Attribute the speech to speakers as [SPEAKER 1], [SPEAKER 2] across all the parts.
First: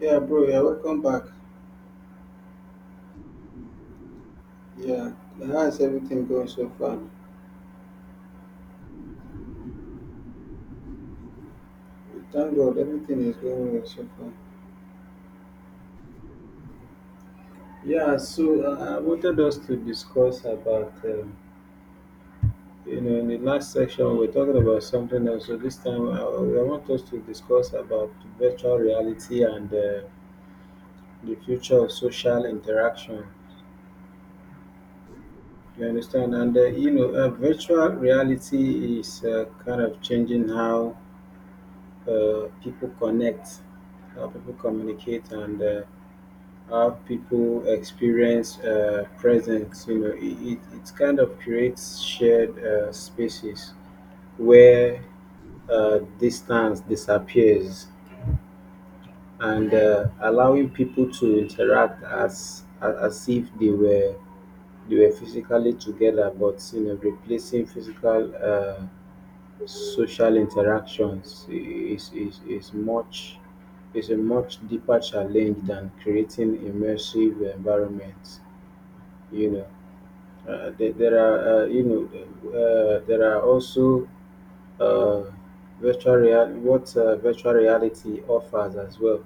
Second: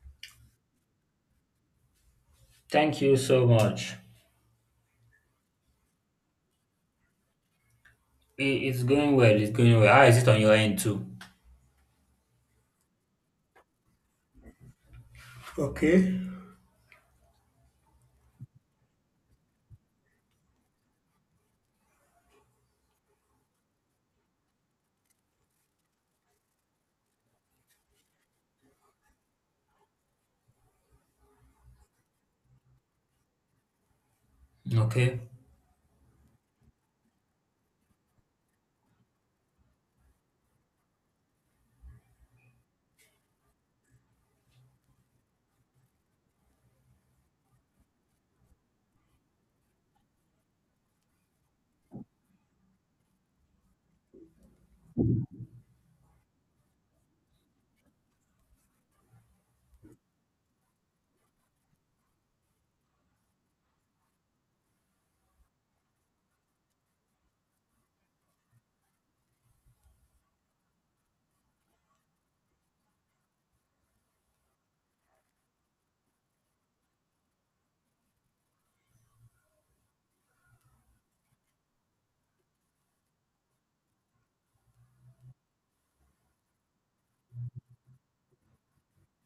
[SPEAKER 1] Yeah, bro, yeah, welcome back.
[SPEAKER 2] Thank you so much.
[SPEAKER 1] Yeah, how's everything going so far?
[SPEAKER 2] I- It's going well. It's going well. How is it on your end too?
[SPEAKER 1] Thank God, everything is going well so far.
[SPEAKER 2] Okay.
[SPEAKER 1] Yeah, so I wanted us to discuss about, you know, in the last section we are talking about something else. So this time I want us to discuss about virtual reality and the future of social interaction.
[SPEAKER 2] Okay.
[SPEAKER 1] You understand? You know, virtual reality is kind of changing how people connect, how people communicate, and how people experience presence. It kind of creates shared spaces where distance disappears and allowing people to interact as if they were physically together, but you know, replacing physical social interactions is a much deeper challenge than creating immersive environments. You there are there are also uh, virtual reality — what virtual reality offers as well.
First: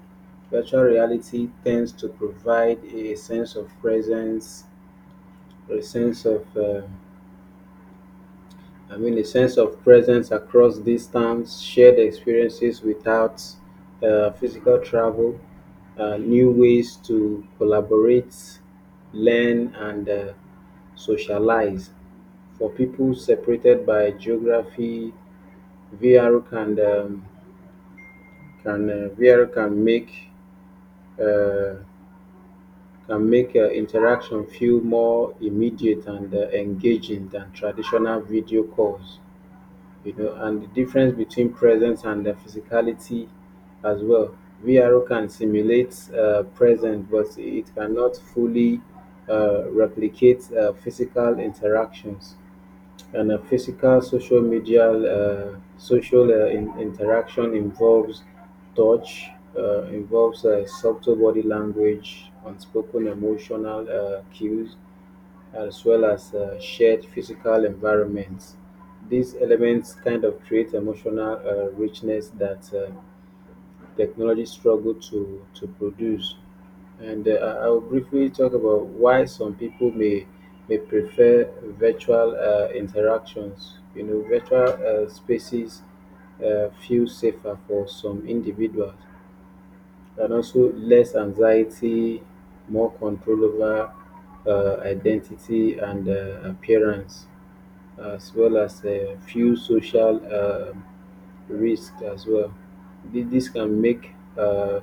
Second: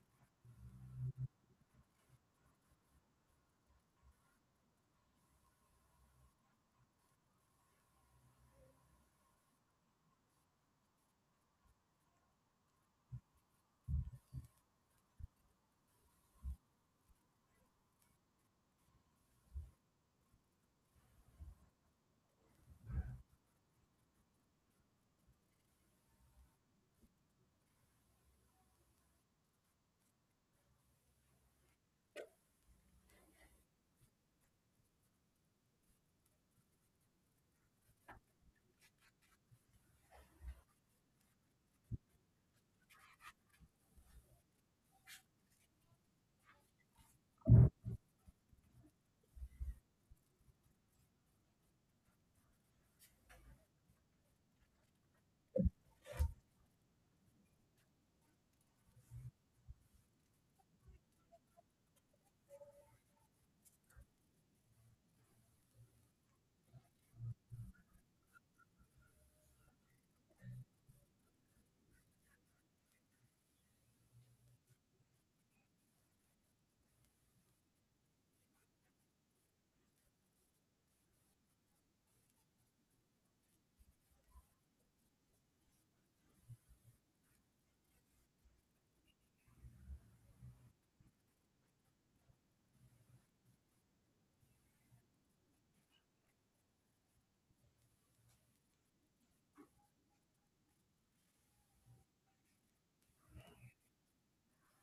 [SPEAKER 1] Virtual reality tends to provide a sense of presence, a sense of um, a sense of presence across distance, shared experiences without physical travel, new ways to collaborate, learn, and socialize. For people separated by geography, VR can um, can uh, VR can make uh, interaction feel more immediate and engaging than traditional video calls, you know, and the difference between presence and the physicality as well. VRO can simulate presence, but it cannot fully replicate physical interactions, and a physical social media social interaction involves touch, involves subtle body language, unspoken emotional cues, as well as shared physical environments. These elements kind of create emotional richness that technology struggle to produce. And I will briefly talk about why some people may prefer virtual interactions. You know, virtual spaces feel safer for some individuals, and also less anxiety, more control over identity and appearance, as well as a few social risks as well. This can make uh,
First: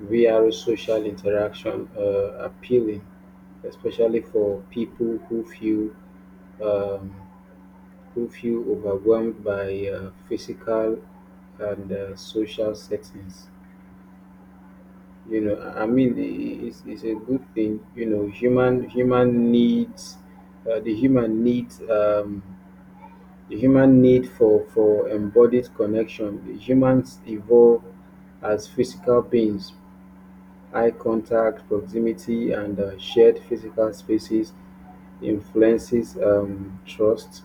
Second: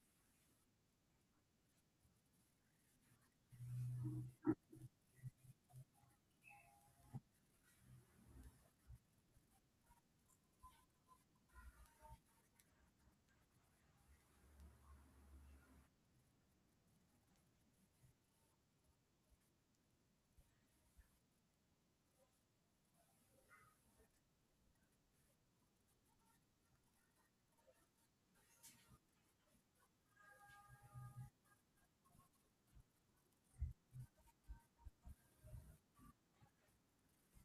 [SPEAKER 1] VR social interaction appealing, especially for people um, who feel overwhelmed by physical and social settings. You know, I I mean, i- it's a good thing. You know, the human the human need for embodied connection. The humans evolve as physical beings. Eye contact, proximity, and shared physical spaces influences trust,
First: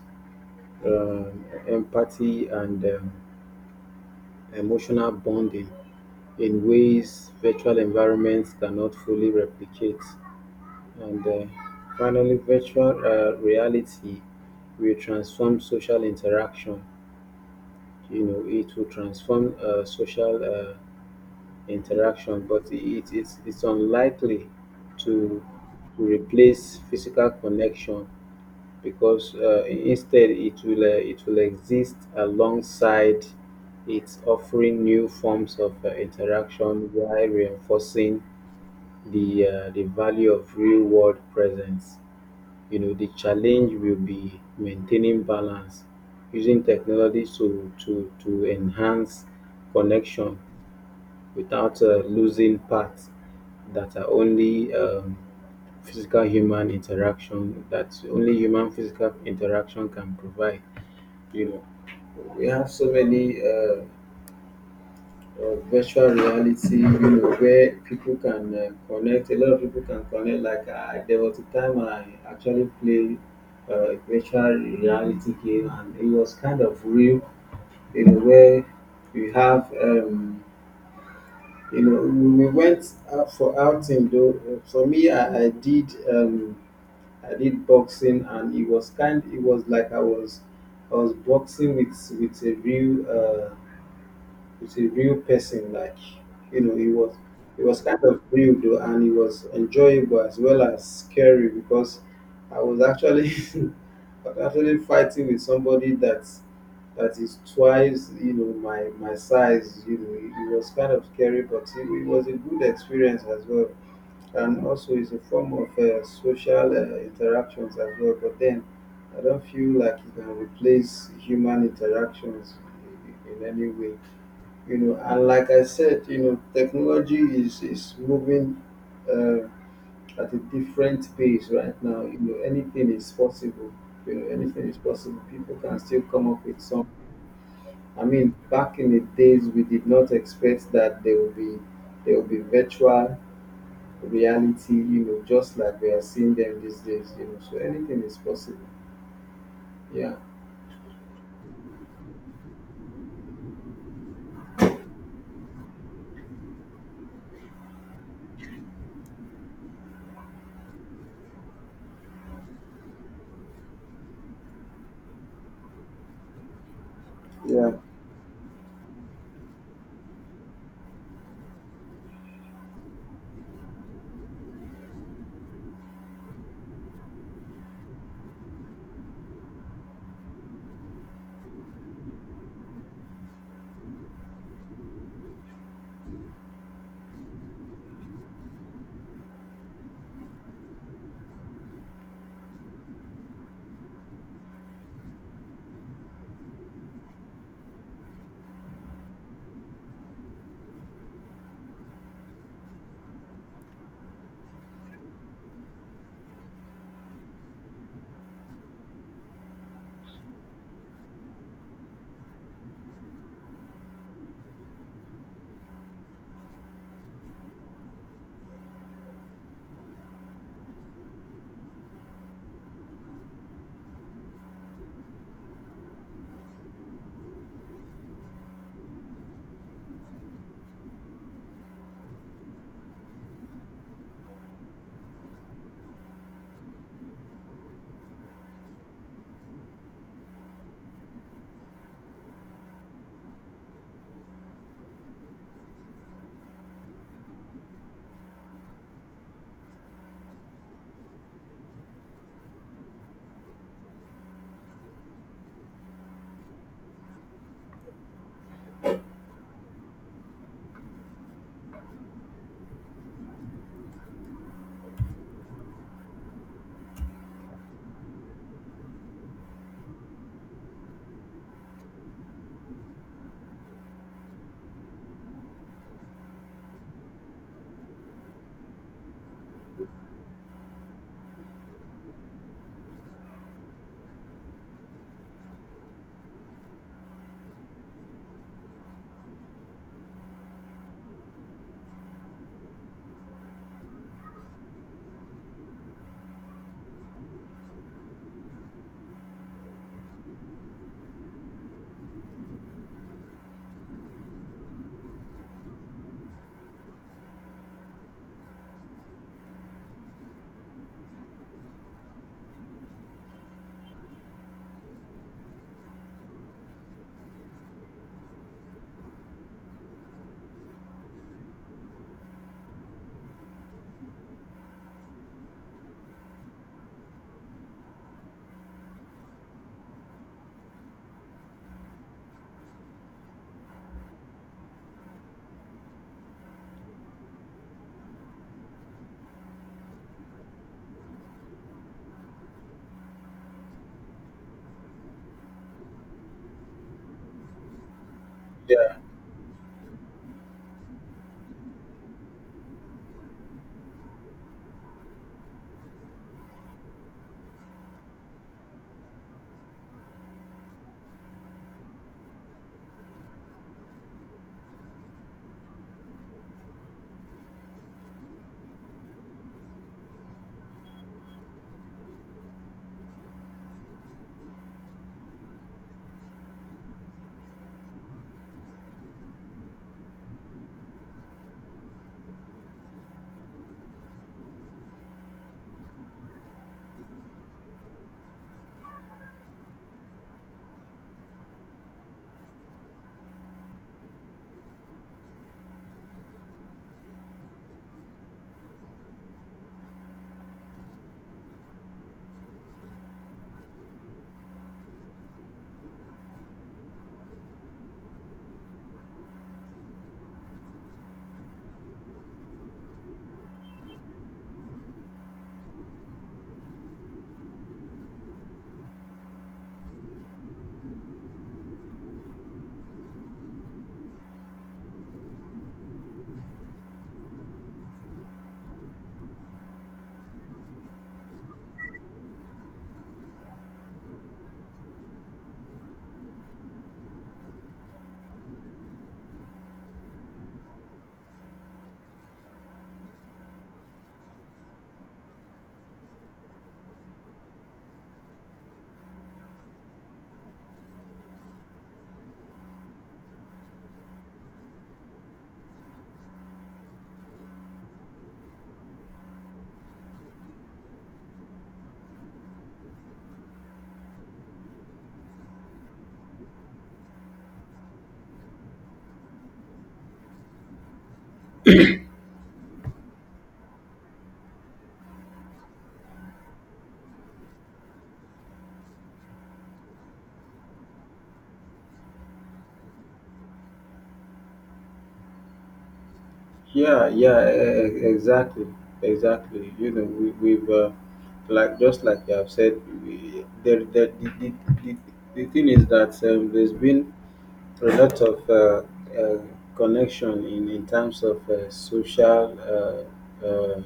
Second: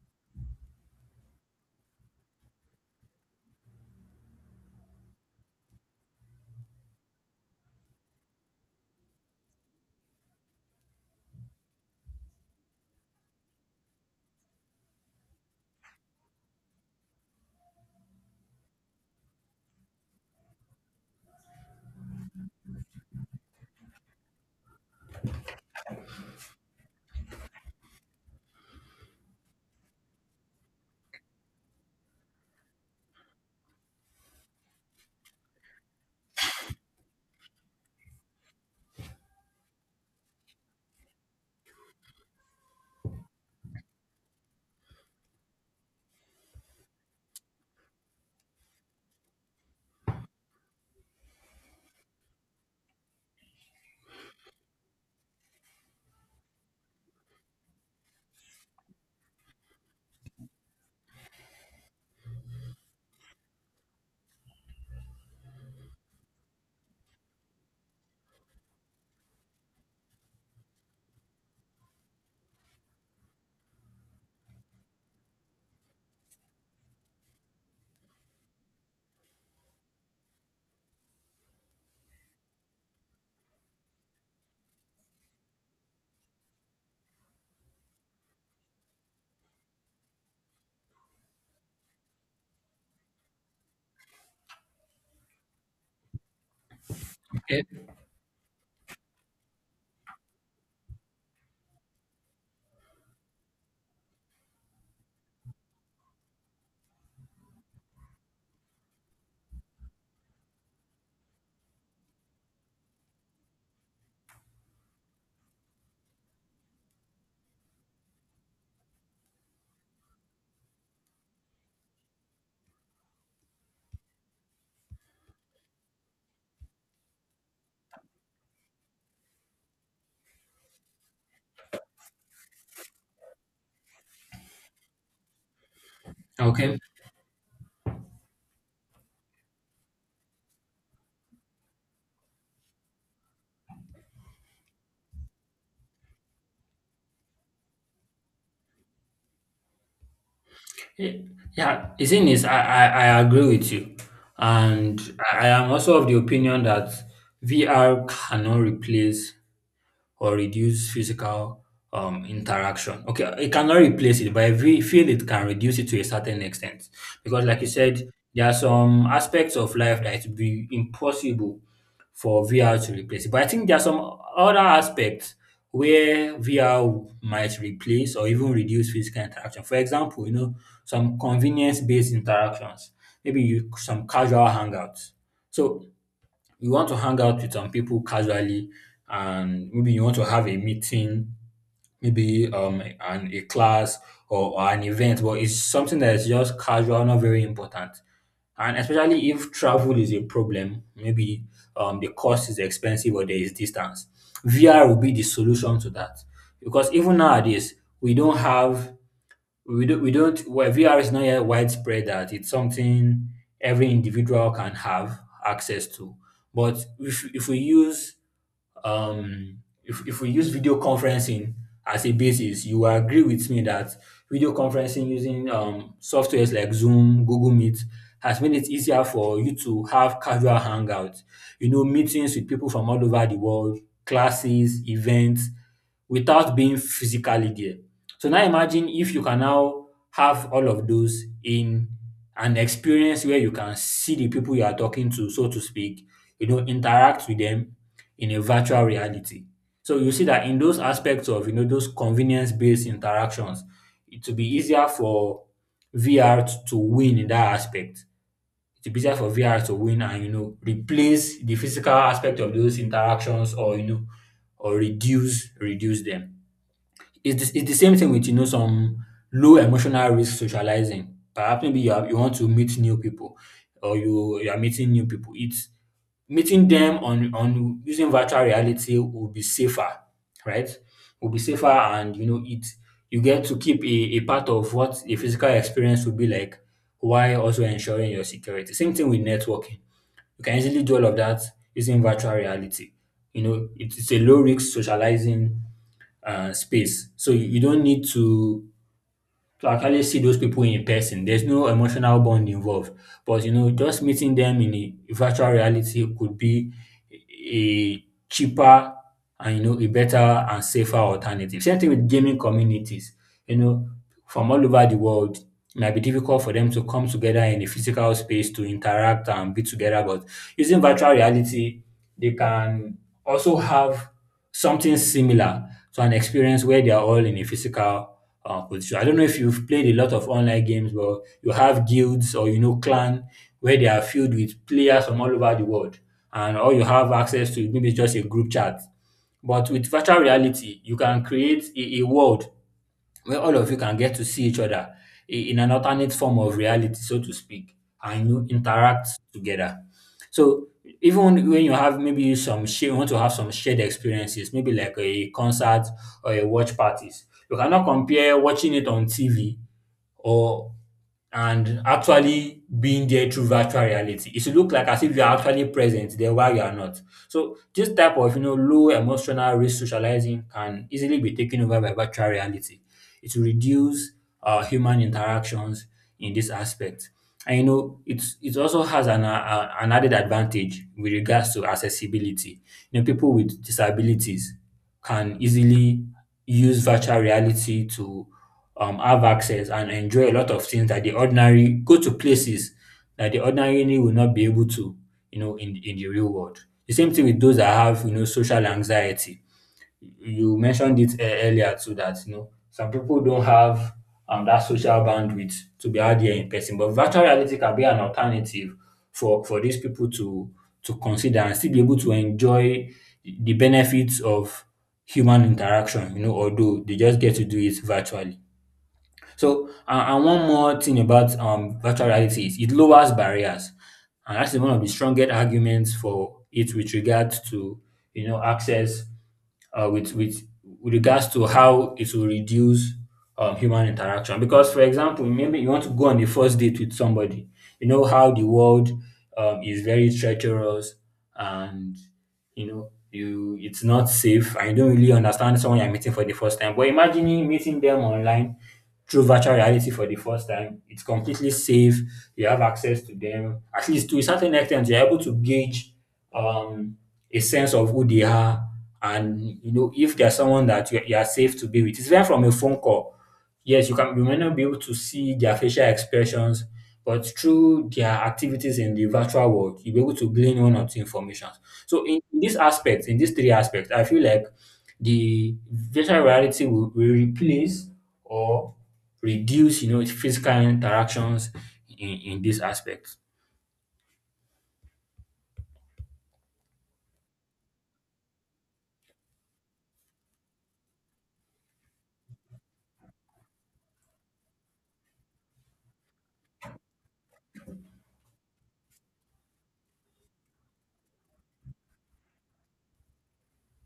[SPEAKER 1] empathy, and emotional bonding in ways virtual environments cannot fully replicate. And finally, virtual reality will transform social interaction. It will transform social interaction, but it's unlikely to, to replace physical connection, because instead it will exist alongside, it's offering new forms of interaction while reinforcing the value of real world presence. You know, the challenge will be maintaining balance, using technology to enhance connection without losing parts that are only that only human physical interaction can provide. You know, we have so many. Of virtual reality, you know, where people can connect. A lot of people can connect. Like there was a time I actually played a virtual reality game, and it was kind of real in a way. We have, you know, we went out for outing. Though, for me, I did boxing, and it was kind. It was like I was boxing with a real. It's a real person, like, you know, it was —
[SPEAKER 2] Okay.
[SPEAKER 1] it was kind of real though, and it was enjoyable as well as scary, because I was actually I was actually fighting with somebody that that is twice, you know, my size. You know, it was kind of scary, but it was a good experience as well, and also it's a form of social interactions as well. But then I don't feel like you can replace human interactions in any way. You know, and like I said, you know, technology is moving uh, at a different pace right now. You know, anything is possible. You know, anything is possible. People can still come up with
[SPEAKER 2] Okay.
[SPEAKER 1] some — I mean, back in the days we did not expect that there will be virtual reality, you know, just like we are seeing them these days. You know, so anything is possible. Yeah.
[SPEAKER 2] Eh, Yeah. The thing is, I agree with you. And I am also of the opinion that VR cannot replace or reduce physical interaction. Okay, it cannot replace it, but I feel it can reduce it to a certain extent. Because, like you
[SPEAKER 1] Yeah.
[SPEAKER 2] said, there are some aspects of life that it would be impossible for VR to replace. But I think there are some other aspects where VR might replace or even reduce physical interaction. For example, some convenience based interactions, some casual hangouts. So you want to hang out with some people casually, and maybe you want to have a meeting, maybe an a class, or an event, but it's something that is just casual, not very important, and especially if travel is a problem, maybe the cost is expensive or there is distance. VR will be the solution to that, because even nowadays we don't have we don't well, VR is not yet widespread that it's something every individual can have access to. But if we use um if we use video conferencing as a basis, you will agree with me that video conferencing using softwares like Zoom, Google Meet has made it easier for you to have casual hangouts, meetings with people from all over the world, classes, events, without being physically there. So now imagine if you can now have all of those in an experience where you can see the people you are talking to, so to speak, interact with them in a virtual reality. So you see that in those aspects of those convenience-based interactions, it will be easier for VR to win in that aspect. It will be easier for VR to win and replace the physical aspect of those interactions, or or reduce them. It's the same thing with some low emotional risk socializing. Perhaps you want to meet new people, or you are meeting new people. It's Meeting them on using virtual reality will be safer, right? Will be safer, and you know it. You get to keep a part of what a physical experience would be like, while also ensuring your security. Same thing with networking. You can easily do all of that using virtual reality. You know, it's a low risk socializing space, so you don't need to actually see those people in person. There's no emotional bond involved. But just meeting them in a virtual reality could be a cheaper and a better and safer alternative. Same thing with gaming communities. You know, from all over the world, it might be difficult for them to come together in a physical space to interact and be together. But using virtual reality, they can also have something similar to an experience where they are all in a physical position. I don't know if you've played a lot of online games, but you have guilds or clan where they are filled with players from all over the world, and all you have access to maybe just a group chat. But with virtual reality, you can create a world where all of you can get to see each other in an alternate form of reality, so to speak, and you interact together. So even when you have you want to have some shared experiences, maybe like a concert or a watch parties. You cannot compare watching it on TV or and actually being there through virtual reality. It should look like as if you are actually present there while you are not. So this type of low emotional risk socializing can easily be taken over by virtual reality. It will reduce human interactions in this aspect. And it also has an added advantage with regards to accessibility. People with disabilities can easily use virtual reality to have access and enjoy a lot of things that the ordinary go to places that the ordinarily will not be able to, in the real world. The same thing with those that have, social anxiety. You mentioned it earlier too, that some people don't have that social bandwidth to be out there in person, but virtual reality can be an alternative for these people to consider and still be able to enjoy the benefits of human interaction. Although they just get to do it virtually. So, and one more thing about virtual reality is it lowers barriers, and that's one of the strongest arguments for it with regards to access, with with regards to how it will reduce human interaction. Because, for example, maybe you want to go on the first date with somebody. You know how the world is very treacherous, and you know you it's not safe, and you don't really understand someone you're meeting for the first time. But imagining meeting them online through virtual reality for the first time, it's completely safe. You have access to them, at least to a certain extent. You're able to gauge um a sense of who they are, and if they're someone that you are safe to be with. It's different from a phone call. Yes, you may not be able to see their facial expressions, but through their activities in the virtual world, you'll be able to glean one or two information. So in this aspect, in these three aspects, I feel like the virtual reality will, replace or reduce, physical interactions in, this aspect.
[SPEAKER 1] Yeah, yeah, e- e- exactly, exactly. You know, we, we've like just like you have said, we, there, the, the thing is that there's been a lot of uh, connection in terms of social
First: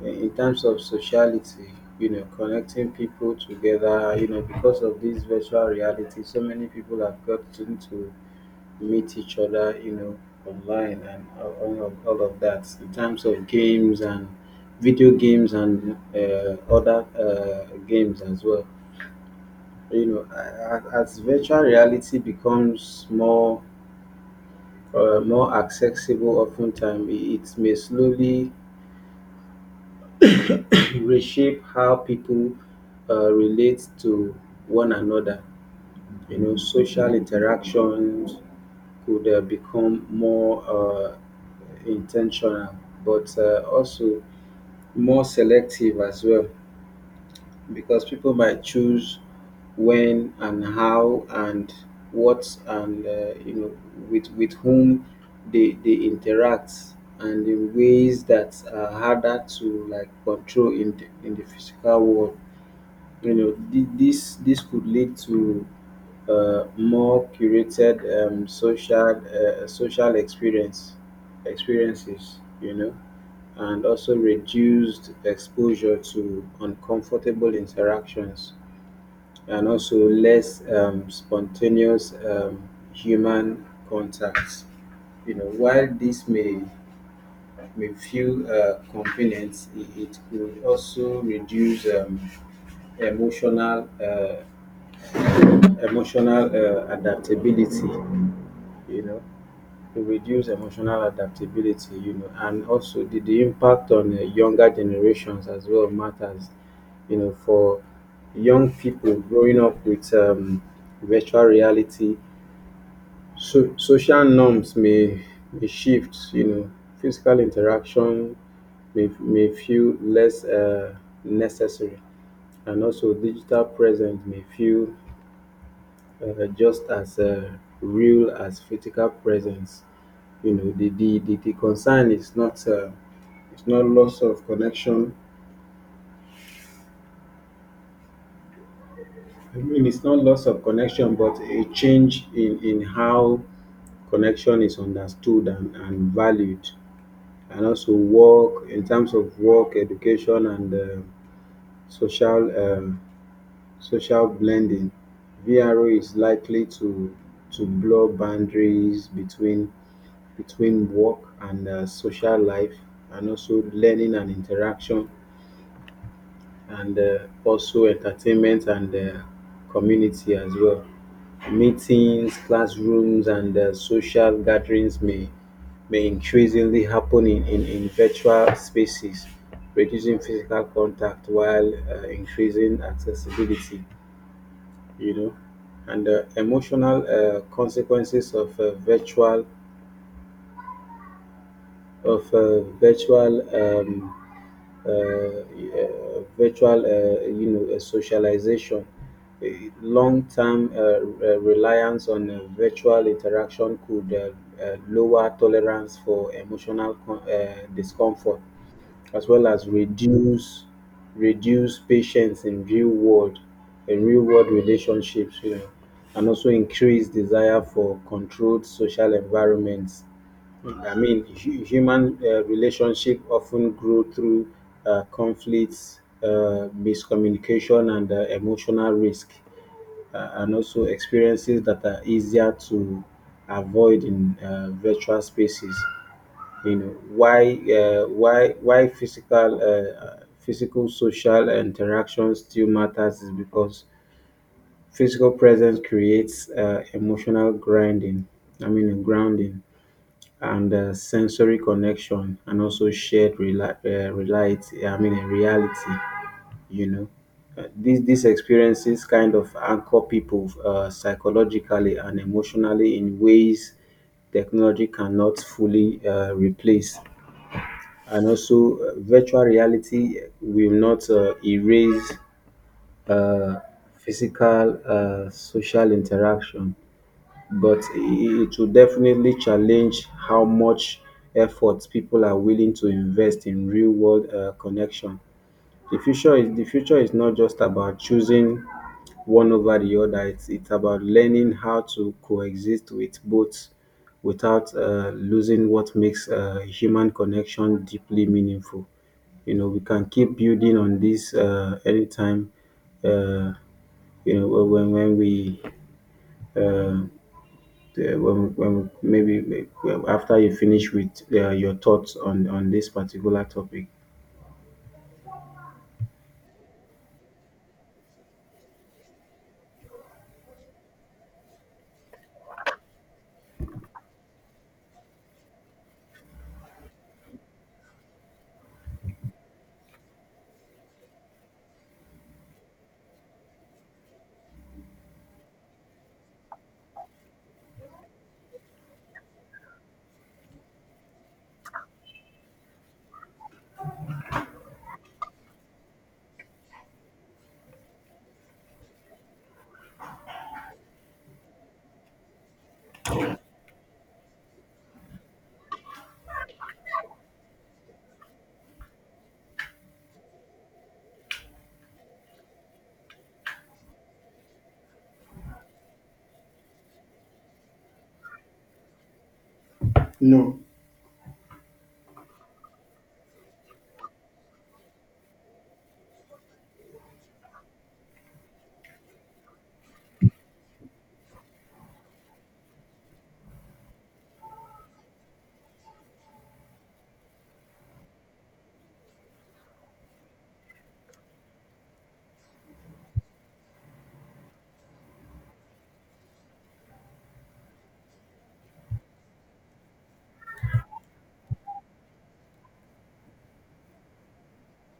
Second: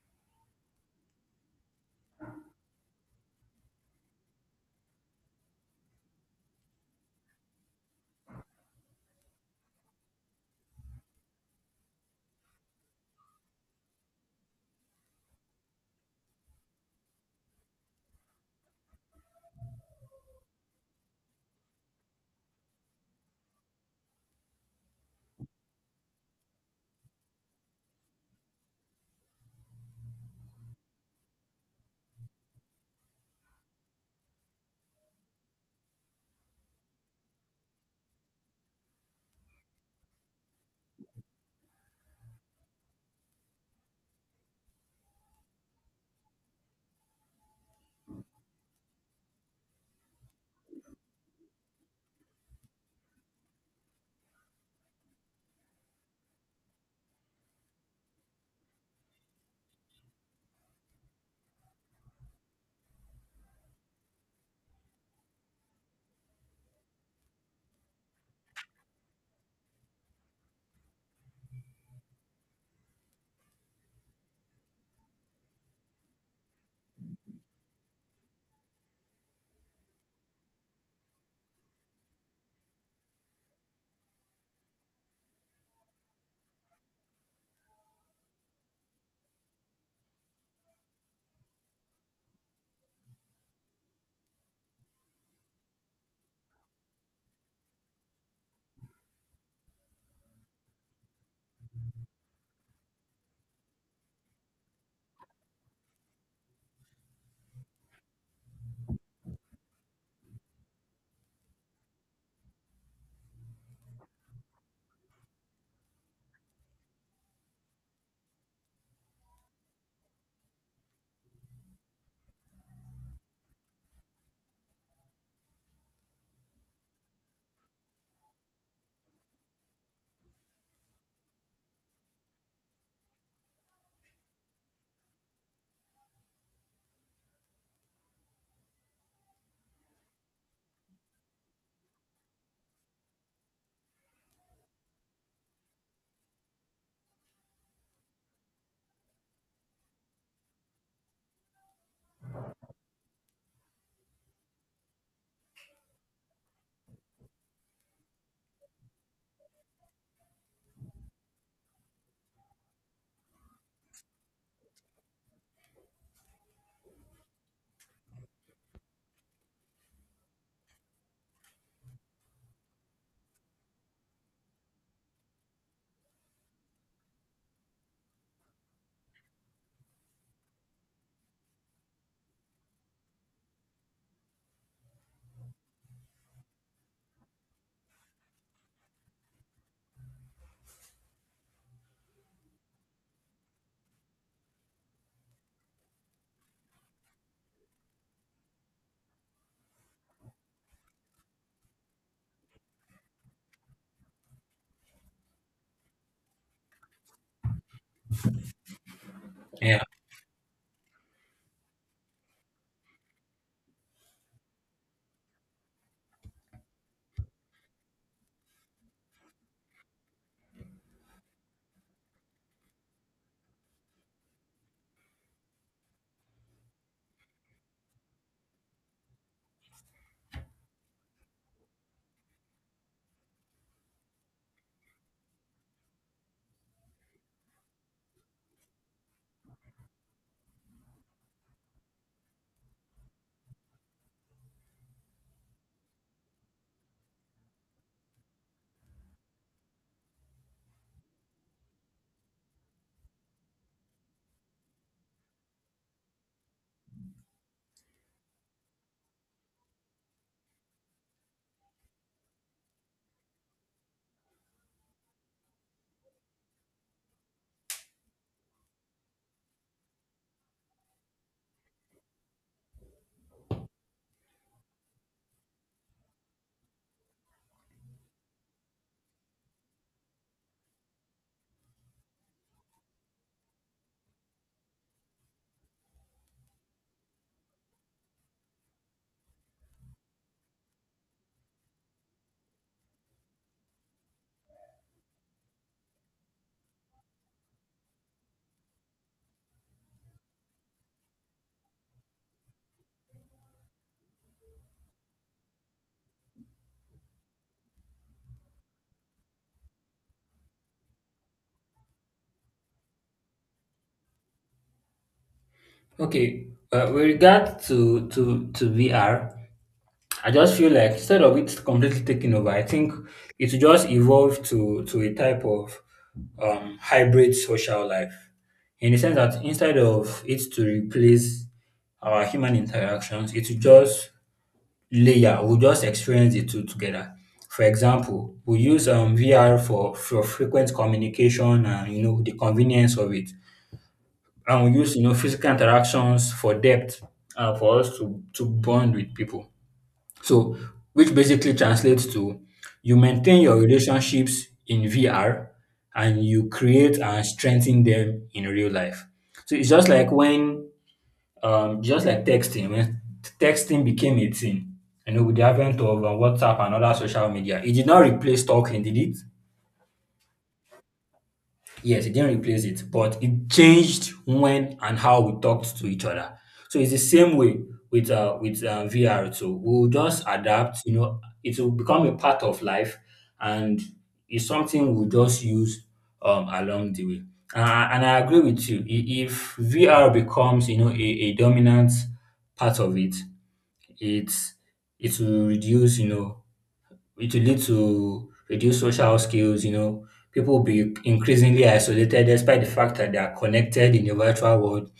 [SPEAKER 1] in terms of sociality, you know, connecting people together, you know, because of this virtual reality, so many people have gotten to meet each other, you know, online, and all of that in terms of games and video games and other games as well. You know, as virtual reality becomes more or more accessible, oftentimes it may slowly reshape how people relate to one another. You know, social interactions could become more intentional, but also more selective as well, because people might choose when and how and what and, you know, with whom they interact, and in ways that are harder to like control in the physical world. You know, this could lead to more curated social experiences. You know, and also reduced exposure to uncomfortable interactions, and also less spontaneous human contacts. You know, while this may, like, with few components, it could also reduce emotional uh, emotional adaptability. You know, to reduce emotional adaptability. You know, and also the impact on younger generations as well matters. You know, for young people growing up with virtual reality, so, social norms may shift. You know, physical interaction may feel less necessary, and also digital presence may feel just as real as physical presence. You know, the concern is not it's not loss of connection. I mean, it's not loss of connection, but a change in how connection is understood and valued. And also, work, in terms of work, education, and social um, social blending. VRO is likely to blur boundaries between work and social life, and also learning and interaction, and also entertainment and community as well. Meetings, classrooms, and social gatherings may increasingly happen in virtual spaces, reducing physical contact while increasing accessibility, you know. And emotional consequences of of uh, virtual um, virtual socialization — a long-term reliance on virtual interaction could lower tolerance for emotional discomfort, as well as
[SPEAKER 2] Yeah.
[SPEAKER 1] reduce patience in real world, in real world relationships, you know, and also increase desire for controlled social environments. I mean, human relationship often grow through conflicts, miscommunication, and emotional risk, and also experiences that are easier to avoid in virtual spaces. You know, why physical physical social interaction still matters is because physical presence creates emotional grinding I mean grounding, and sensory connection, and also shared rela- reality I mean reality, you know. These experiences kind of anchor people psychologically and emotionally in ways technology cannot fully replace. And also, virtual reality will not erase uh, physical social interaction, but it will definitely challenge how much effort people are willing to invest in real world connection. The future is not just about choosing one over the other. It's about learning how to coexist with both without losing what makes human connection deeply meaningful. You know, we can keep building on this anytime. Uh, you know, when we uh, the- when maybe maybe after you finish with your thoughts on this particular topic.
[SPEAKER 2] Okay. With regard to VR, I just feel like instead of it completely taking over, I think it will just evolve to a type of hybrid social life, in the sense that instead of it to replace our human interactions, it will just layer, we just experience the two together. For example, we use VR for, frequent communication and the convenience of it, and we use physical interactions for depth, for us to bond with people. So, which basically translates to you maintain your relationships in VR, and you create and strengthen them in real life. So it's just like when just like texting, when texting became a thing, with the advent of WhatsApp and other social media. It did not replace talking, did it?
[SPEAKER 1] No.
[SPEAKER 2] Yes, it didn't replace it, but it changed when and how we talked to each other. So it's the same way with VR too. We'll just adapt. It will become a part of life, and it's something we'll just use along the way. Uh, and I agree with you. If VR becomes, a dominant part of it, it's it will reduce, it will lead to reduced social skills. People will be increasingly isolated, despite the fact that they are connected in the virtual world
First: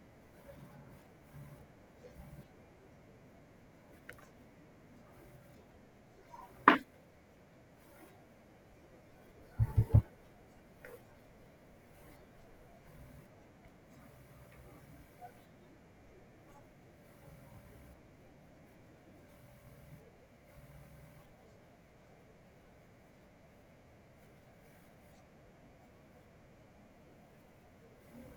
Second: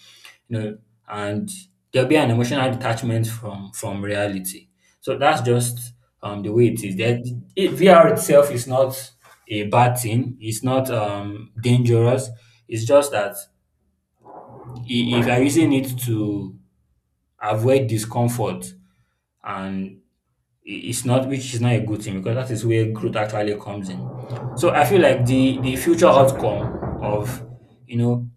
[SPEAKER 2] you know and there'll be an emotional detachment from reality. So that's just the way it is, that VR itself is not a bad thing. It's not dangerous. It's just that if you're using it to avoid discomfort, and it's not, which is not a good thing, because that is where growth actually comes in. So I feel like the future outcome of you know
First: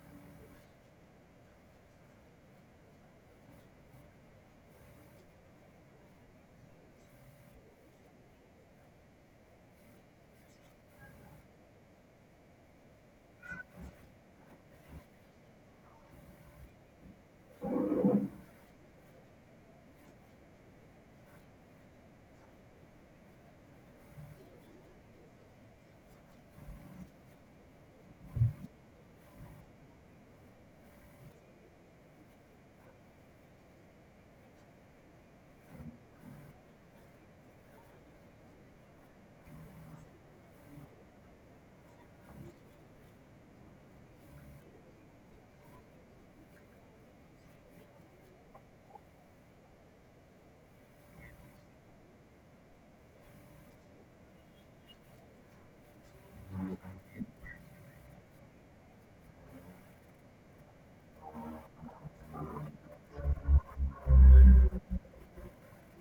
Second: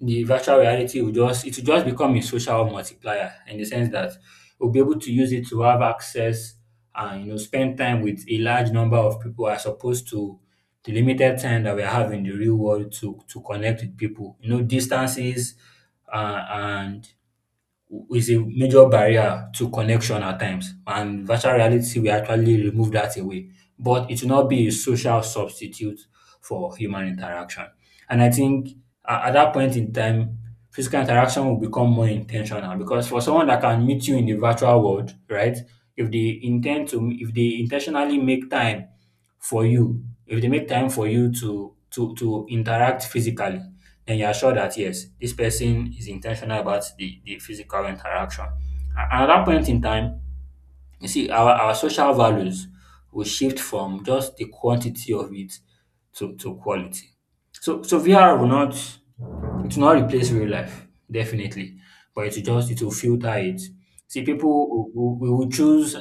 [SPEAKER 2] the virtual reality will just become a social multiplier, in the sense that we'll be able to use it to have access and spend time with a large number of people, as opposed to the limited time that we have in the real world to connect with people. Distances, and is a major barrier to connection at times, and virtual reality will actually remove that away. But it will not be a social substitute for human interaction. And I think at that point in time, physical interaction will become more intentional, because for someone that can meet you in the virtual world, right? If they intentionally make time for you, if they make time for you to interact physically, then you are sure that, yes, this person is intentional about the physical interaction. Another point in time, you see, our social values will shift from just the quantity of it to, quality. So VR will not replace real life, definitely. But it will just it will filter it. See, we will choose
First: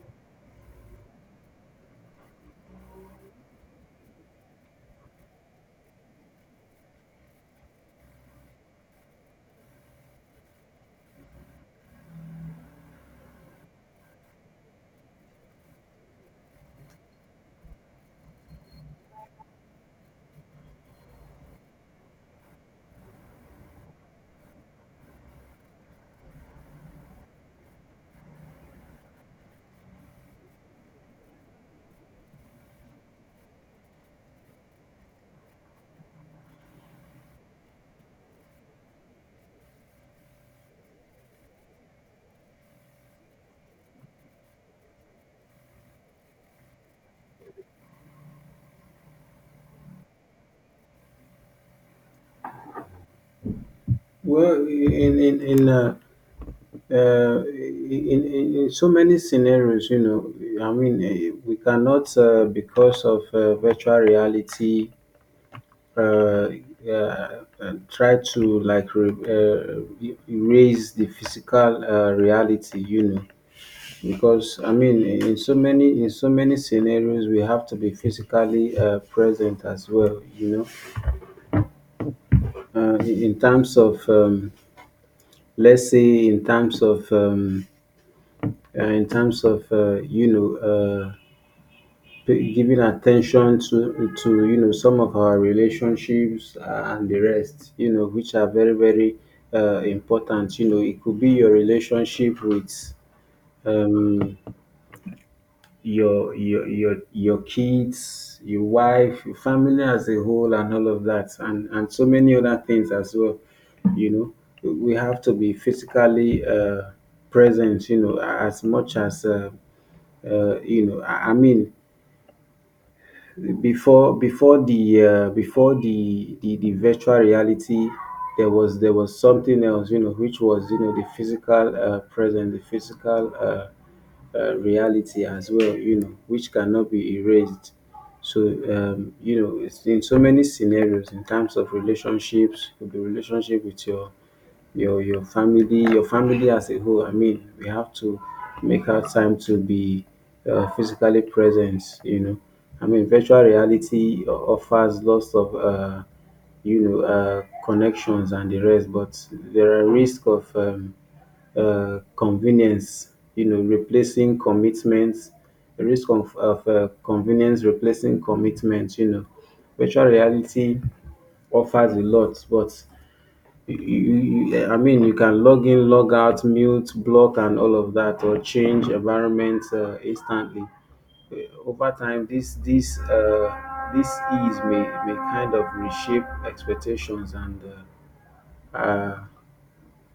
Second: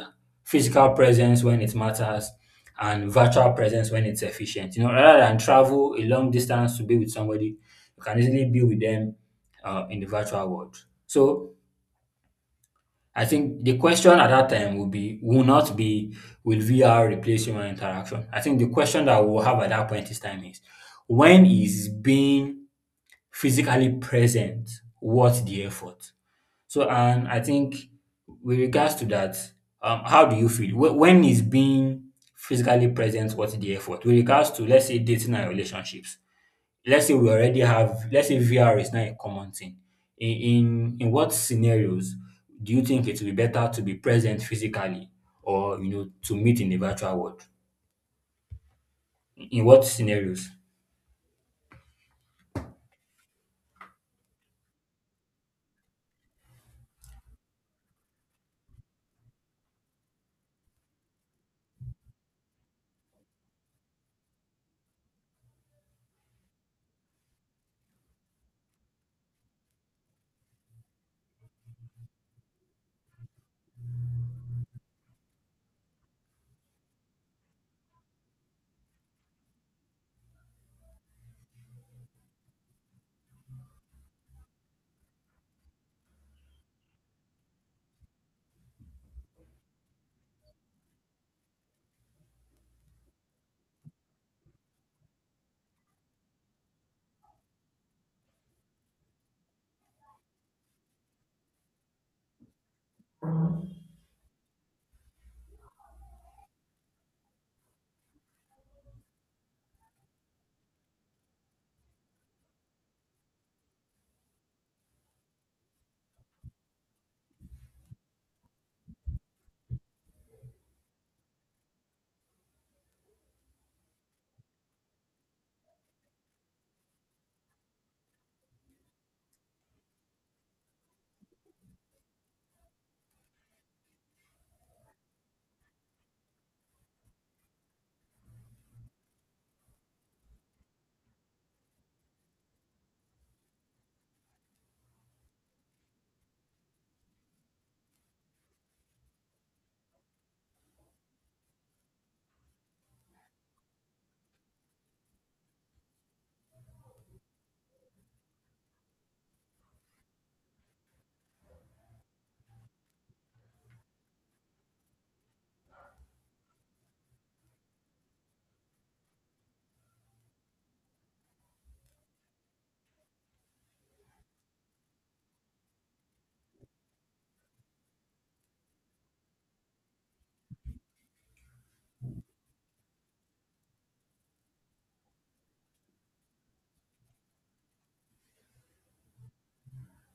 [SPEAKER 2] physical presence when it matters and virtual presence when it's efficient. You know, rather than travel a long distance to be with somebody, you can easily be with them in the virtual world. So I think the question at that time will not be will VR replace human interaction? I think the question that we'll have at that point in time is when is being physically present worth the effort? So and I think with regards to that, how do you feel? When is being physically present worth the effort? With regards to, let's say, dating and relationships, let's say we already have, let's say VR is now a common thing. In what scenarios do you think it will be better to be present physically, or you know, to meet in the virtual world? In what scenarios?
[SPEAKER 1] well in so many scenarios, you know, I mean, we cannot, because of virtual reality, uh, try to like e- erase the physical reality, you know, because I mean, in so many scenarios, we have to be physically present as well, you know, in terms of let's say in terms of you know. Pay giving attention to some of our relationships and the rest, which are very very important. It could be your relationship with um your kids, your wife, your family as a whole, and all of that, and so many other things as well. We have to be physically present, as much as I mean, before the before the virtual reality, there was something else, which was, the physical present, the physical reality as well, which cannot be erased. So, it's in so many scenarios. In terms of relationships, could be relationship with your your family, your family as a whole. I mean, we have to make our time to be physically present. You know, I mean, virtual reality offers lots of connections and the rest, but there are risk of convenience, you know, replacing commitments, the risk of convenience replacing commitments, you know. Virtual reality offers a lot, but you I mean, you can log in, log out, mute, block, and all of that, or change environment instantly. Uh, Over time, this ease may kind of reshape expectations and uh,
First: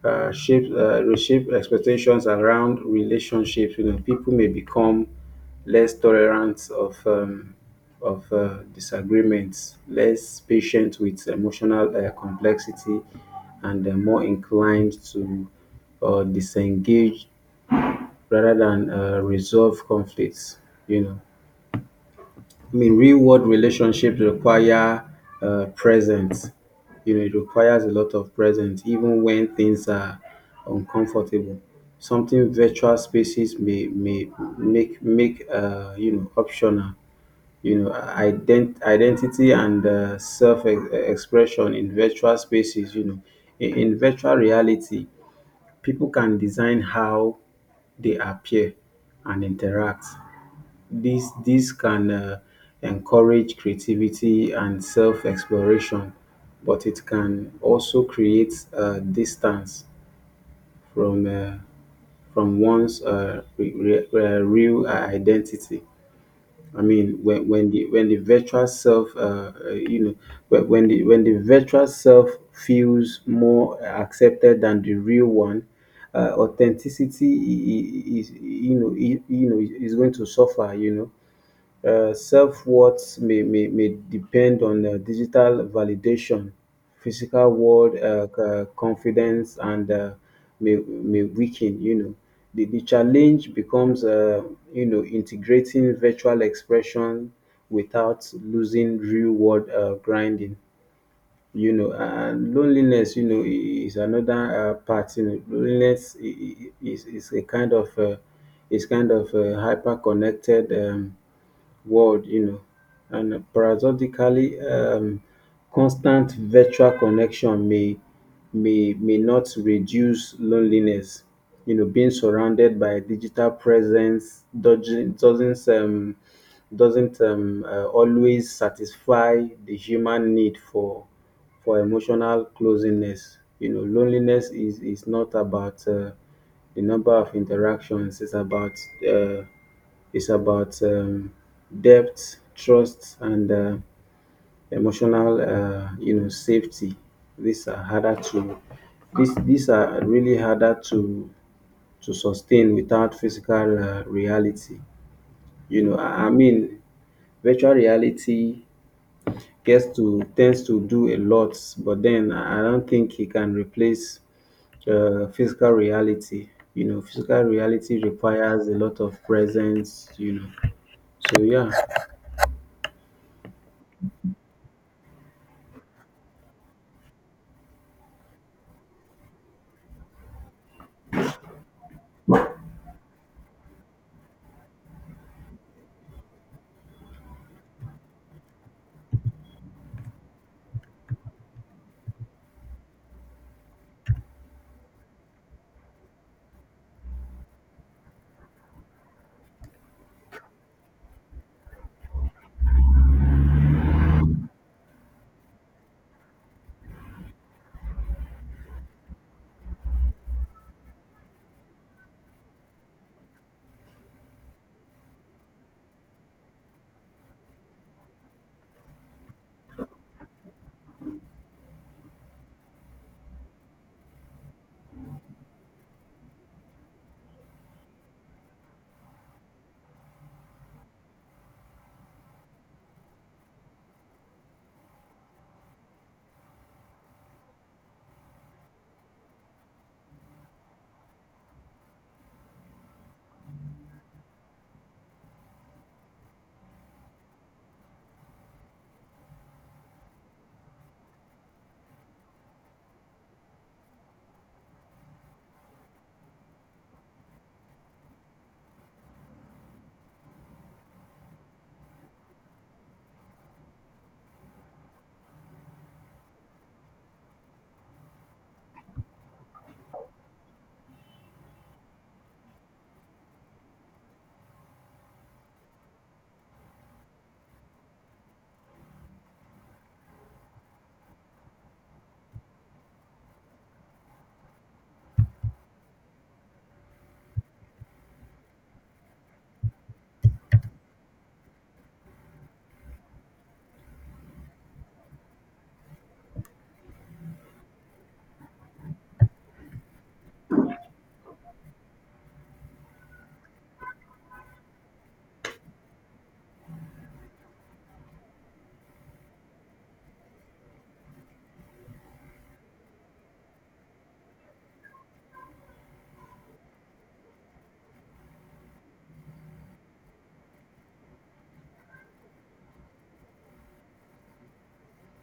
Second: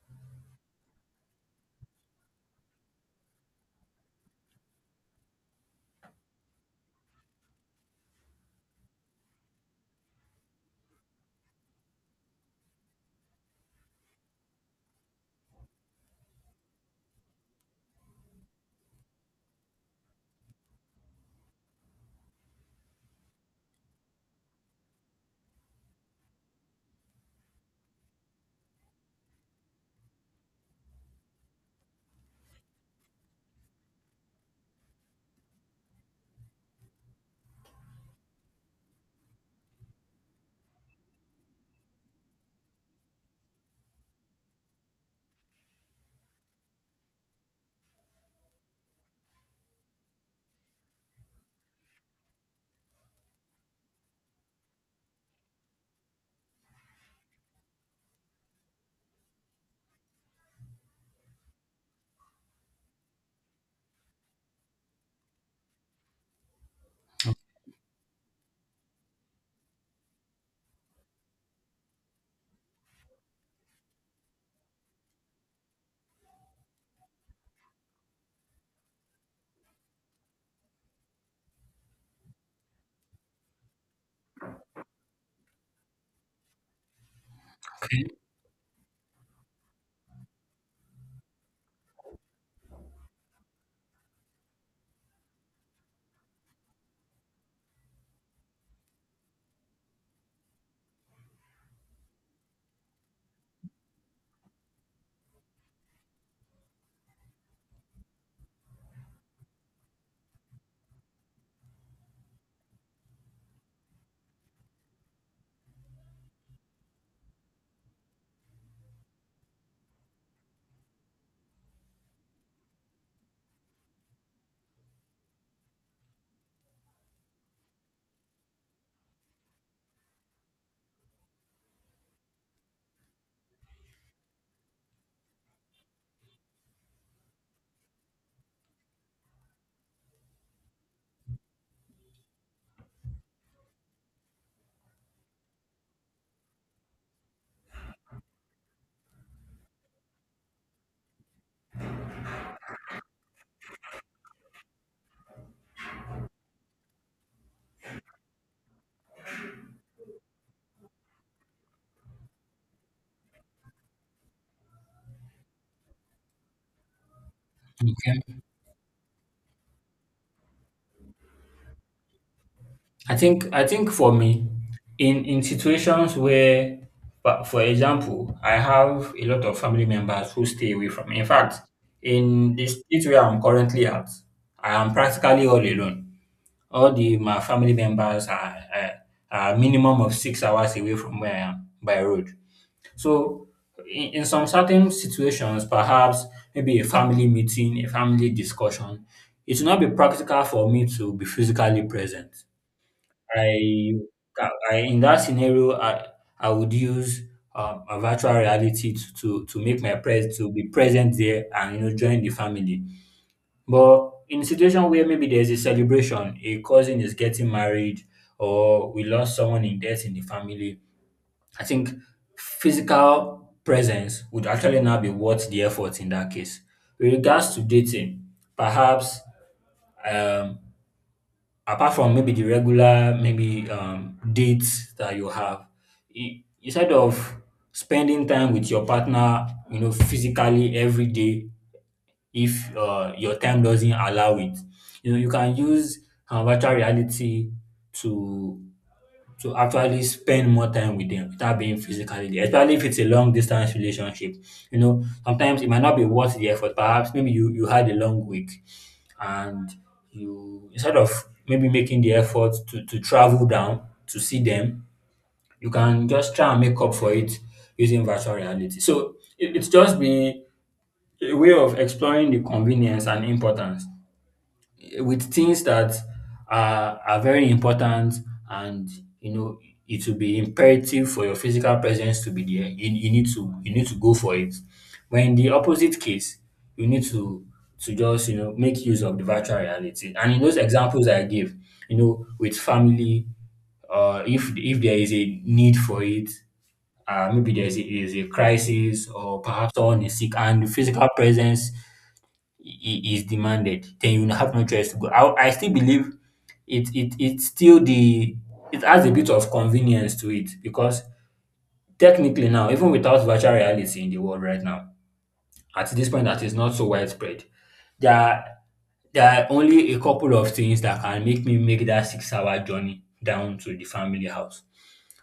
[SPEAKER 1] shape reshape expectations around relationships. You know, people may become less tolerant of disagreements, less patient with emotional complexity, and more inclined to disengage rather than resolve conflicts. You know. I mean, real world relationships require presence. You know, it requires a lot of presence, even when things are uncomfortable. Something virtual spaces may make optional. You know, identity and self expression in virtual spaces. You know, in virtual reality, people can design how they appear and interact. This can encourage creativity and self-exploration, but it can also create distance from uh, from one's real identity. I mean, when the virtual self, you know, when the virtual self feels more accepted than the real one, authenticity is is going to suffer. You know, self-worth may depend on digital validation, physical world
[SPEAKER 2] Okay.
[SPEAKER 1] confidence, and may weaken, you know. The challenge becomes, integrating virtual expression without losing real world grinding. You know, and loneliness, you know, is another part. You know, loneliness is a kind of, hyper connected world, you know. And paradoxically, constant virtual connection may not reduce loneliness. You know, being surrounded by digital presence doesn't always satisfy the human need for emotional closeness. You know, loneliness is not about the number of interactions. It's about uh, it's about um, depth, trust, and emotional, safety. These are harder to these are really harder to sustain without physical reality. You know, I mean, virtual reality gets to tends to do a lot, but then I don't think it can replace physical reality. You know, physical reality
[SPEAKER 2] Okay.
[SPEAKER 1] requires a lot of presence. You know, so yeah.
[SPEAKER 2] I think for me, in situations where, but for example, I have a lot of family members who stay away from me. In fact, in the state where I'm currently at, I am practically all alone. All the my family members are a minimum of 6 hours away from where I am by road. So in some certain situations, perhaps maybe a family meeting, a family discussion, it will not be practical for me to be physically present. I, I in that scenario, I would use a virtual reality to, to make my pres to be present there and you know join the family. But in a situation where maybe there's a celebration, a cousin is getting married, or we lost someone in death in the family, I think physical presence would actually now be worth the effort in that case. With regards to dating, perhaps um, apart from maybe the regular, maybe dates that you have, instead of spending time with your partner, you know, physically every day if your time doesn't allow it. You know, you can use virtual reality to to actually spend more time with them without being physically there, especially if it's a long distance relationship. You know, sometimes it might not be worth the effort. Perhaps maybe you had a long week and you, instead of maybe making the effort to travel down to see them, you can just try and make up for it using virtual reality. So it's just been a way of exploring the convenience and importance with things that are very important, and you know it will be imperative for your physical presence to be there. You need to, you need to go for it. But in the opposite case you need to just you know make use of the virtual reality. And in those examples I gave, you know, with family, if there is a need for it, maybe there is a crisis, or perhaps someone is sick, and the physical presence is demanded, then you have no choice to go. I still believe it's still the it has a bit of convenience to it because technically now, even without virtual reality in the world right now, at this point that is not so widespread, there are, there are only a couple of things that can make me make that 6 hour journey down to the family house.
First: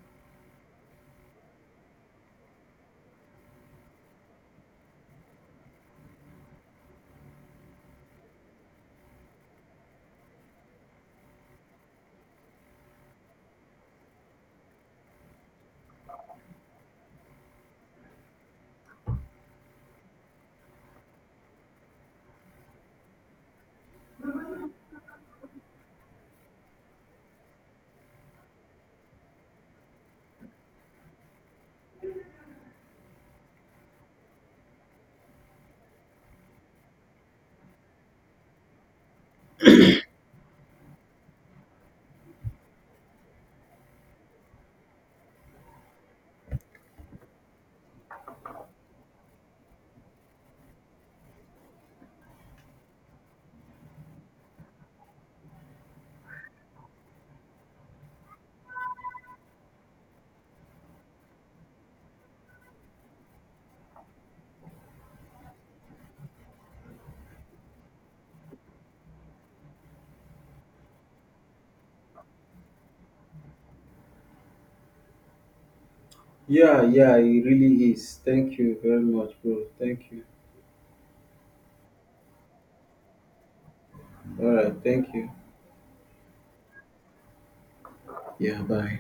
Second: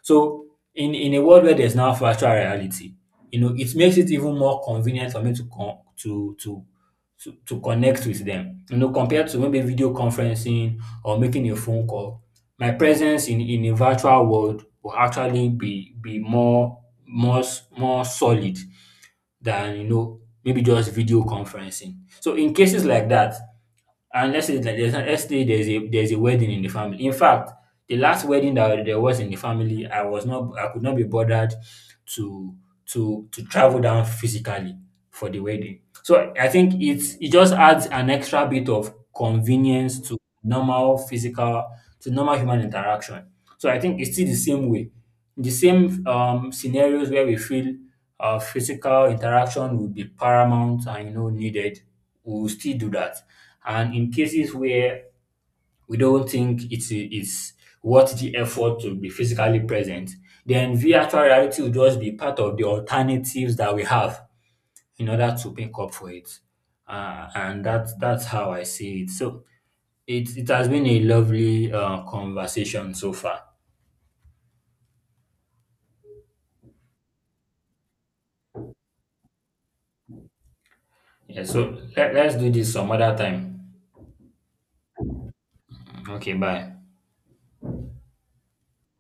[SPEAKER 2] So in a world where there's now virtual reality, you know, it makes it even more convenient for me to to connect with them. You know, compared to maybe video conferencing or making a phone call, my presence in a virtual world will actually be more more more solid than you know maybe just video conferencing. So in cases like that, and let's say like there's an, let's say there's a wedding in the family. In fact, the last wedding that there was in the family, I was not I could not be bothered to to travel down physically for the wedding. So I think it's it just adds an extra bit of convenience normal physical to normal human interaction. So I think it's still the same way. The same scenarios where we feel physical interaction would be paramount and you know needed, we will still do that. And in cases where we don't think it's worth the effort to be physically present, then virtual reality will just be part of the alternatives that we have in order to make up for it. And that's how I see it. So it has been a lovely conversation so far.
[SPEAKER 1] Yeah, yeah, it really is. Thank you very much, bro. Thank you.
[SPEAKER 2] Yeah, so let's do this some other time.
[SPEAKER 1] All right, thank you.
[SPEAKER 2] Okay, bye.
[SPEAKER 1] Yeah, bye.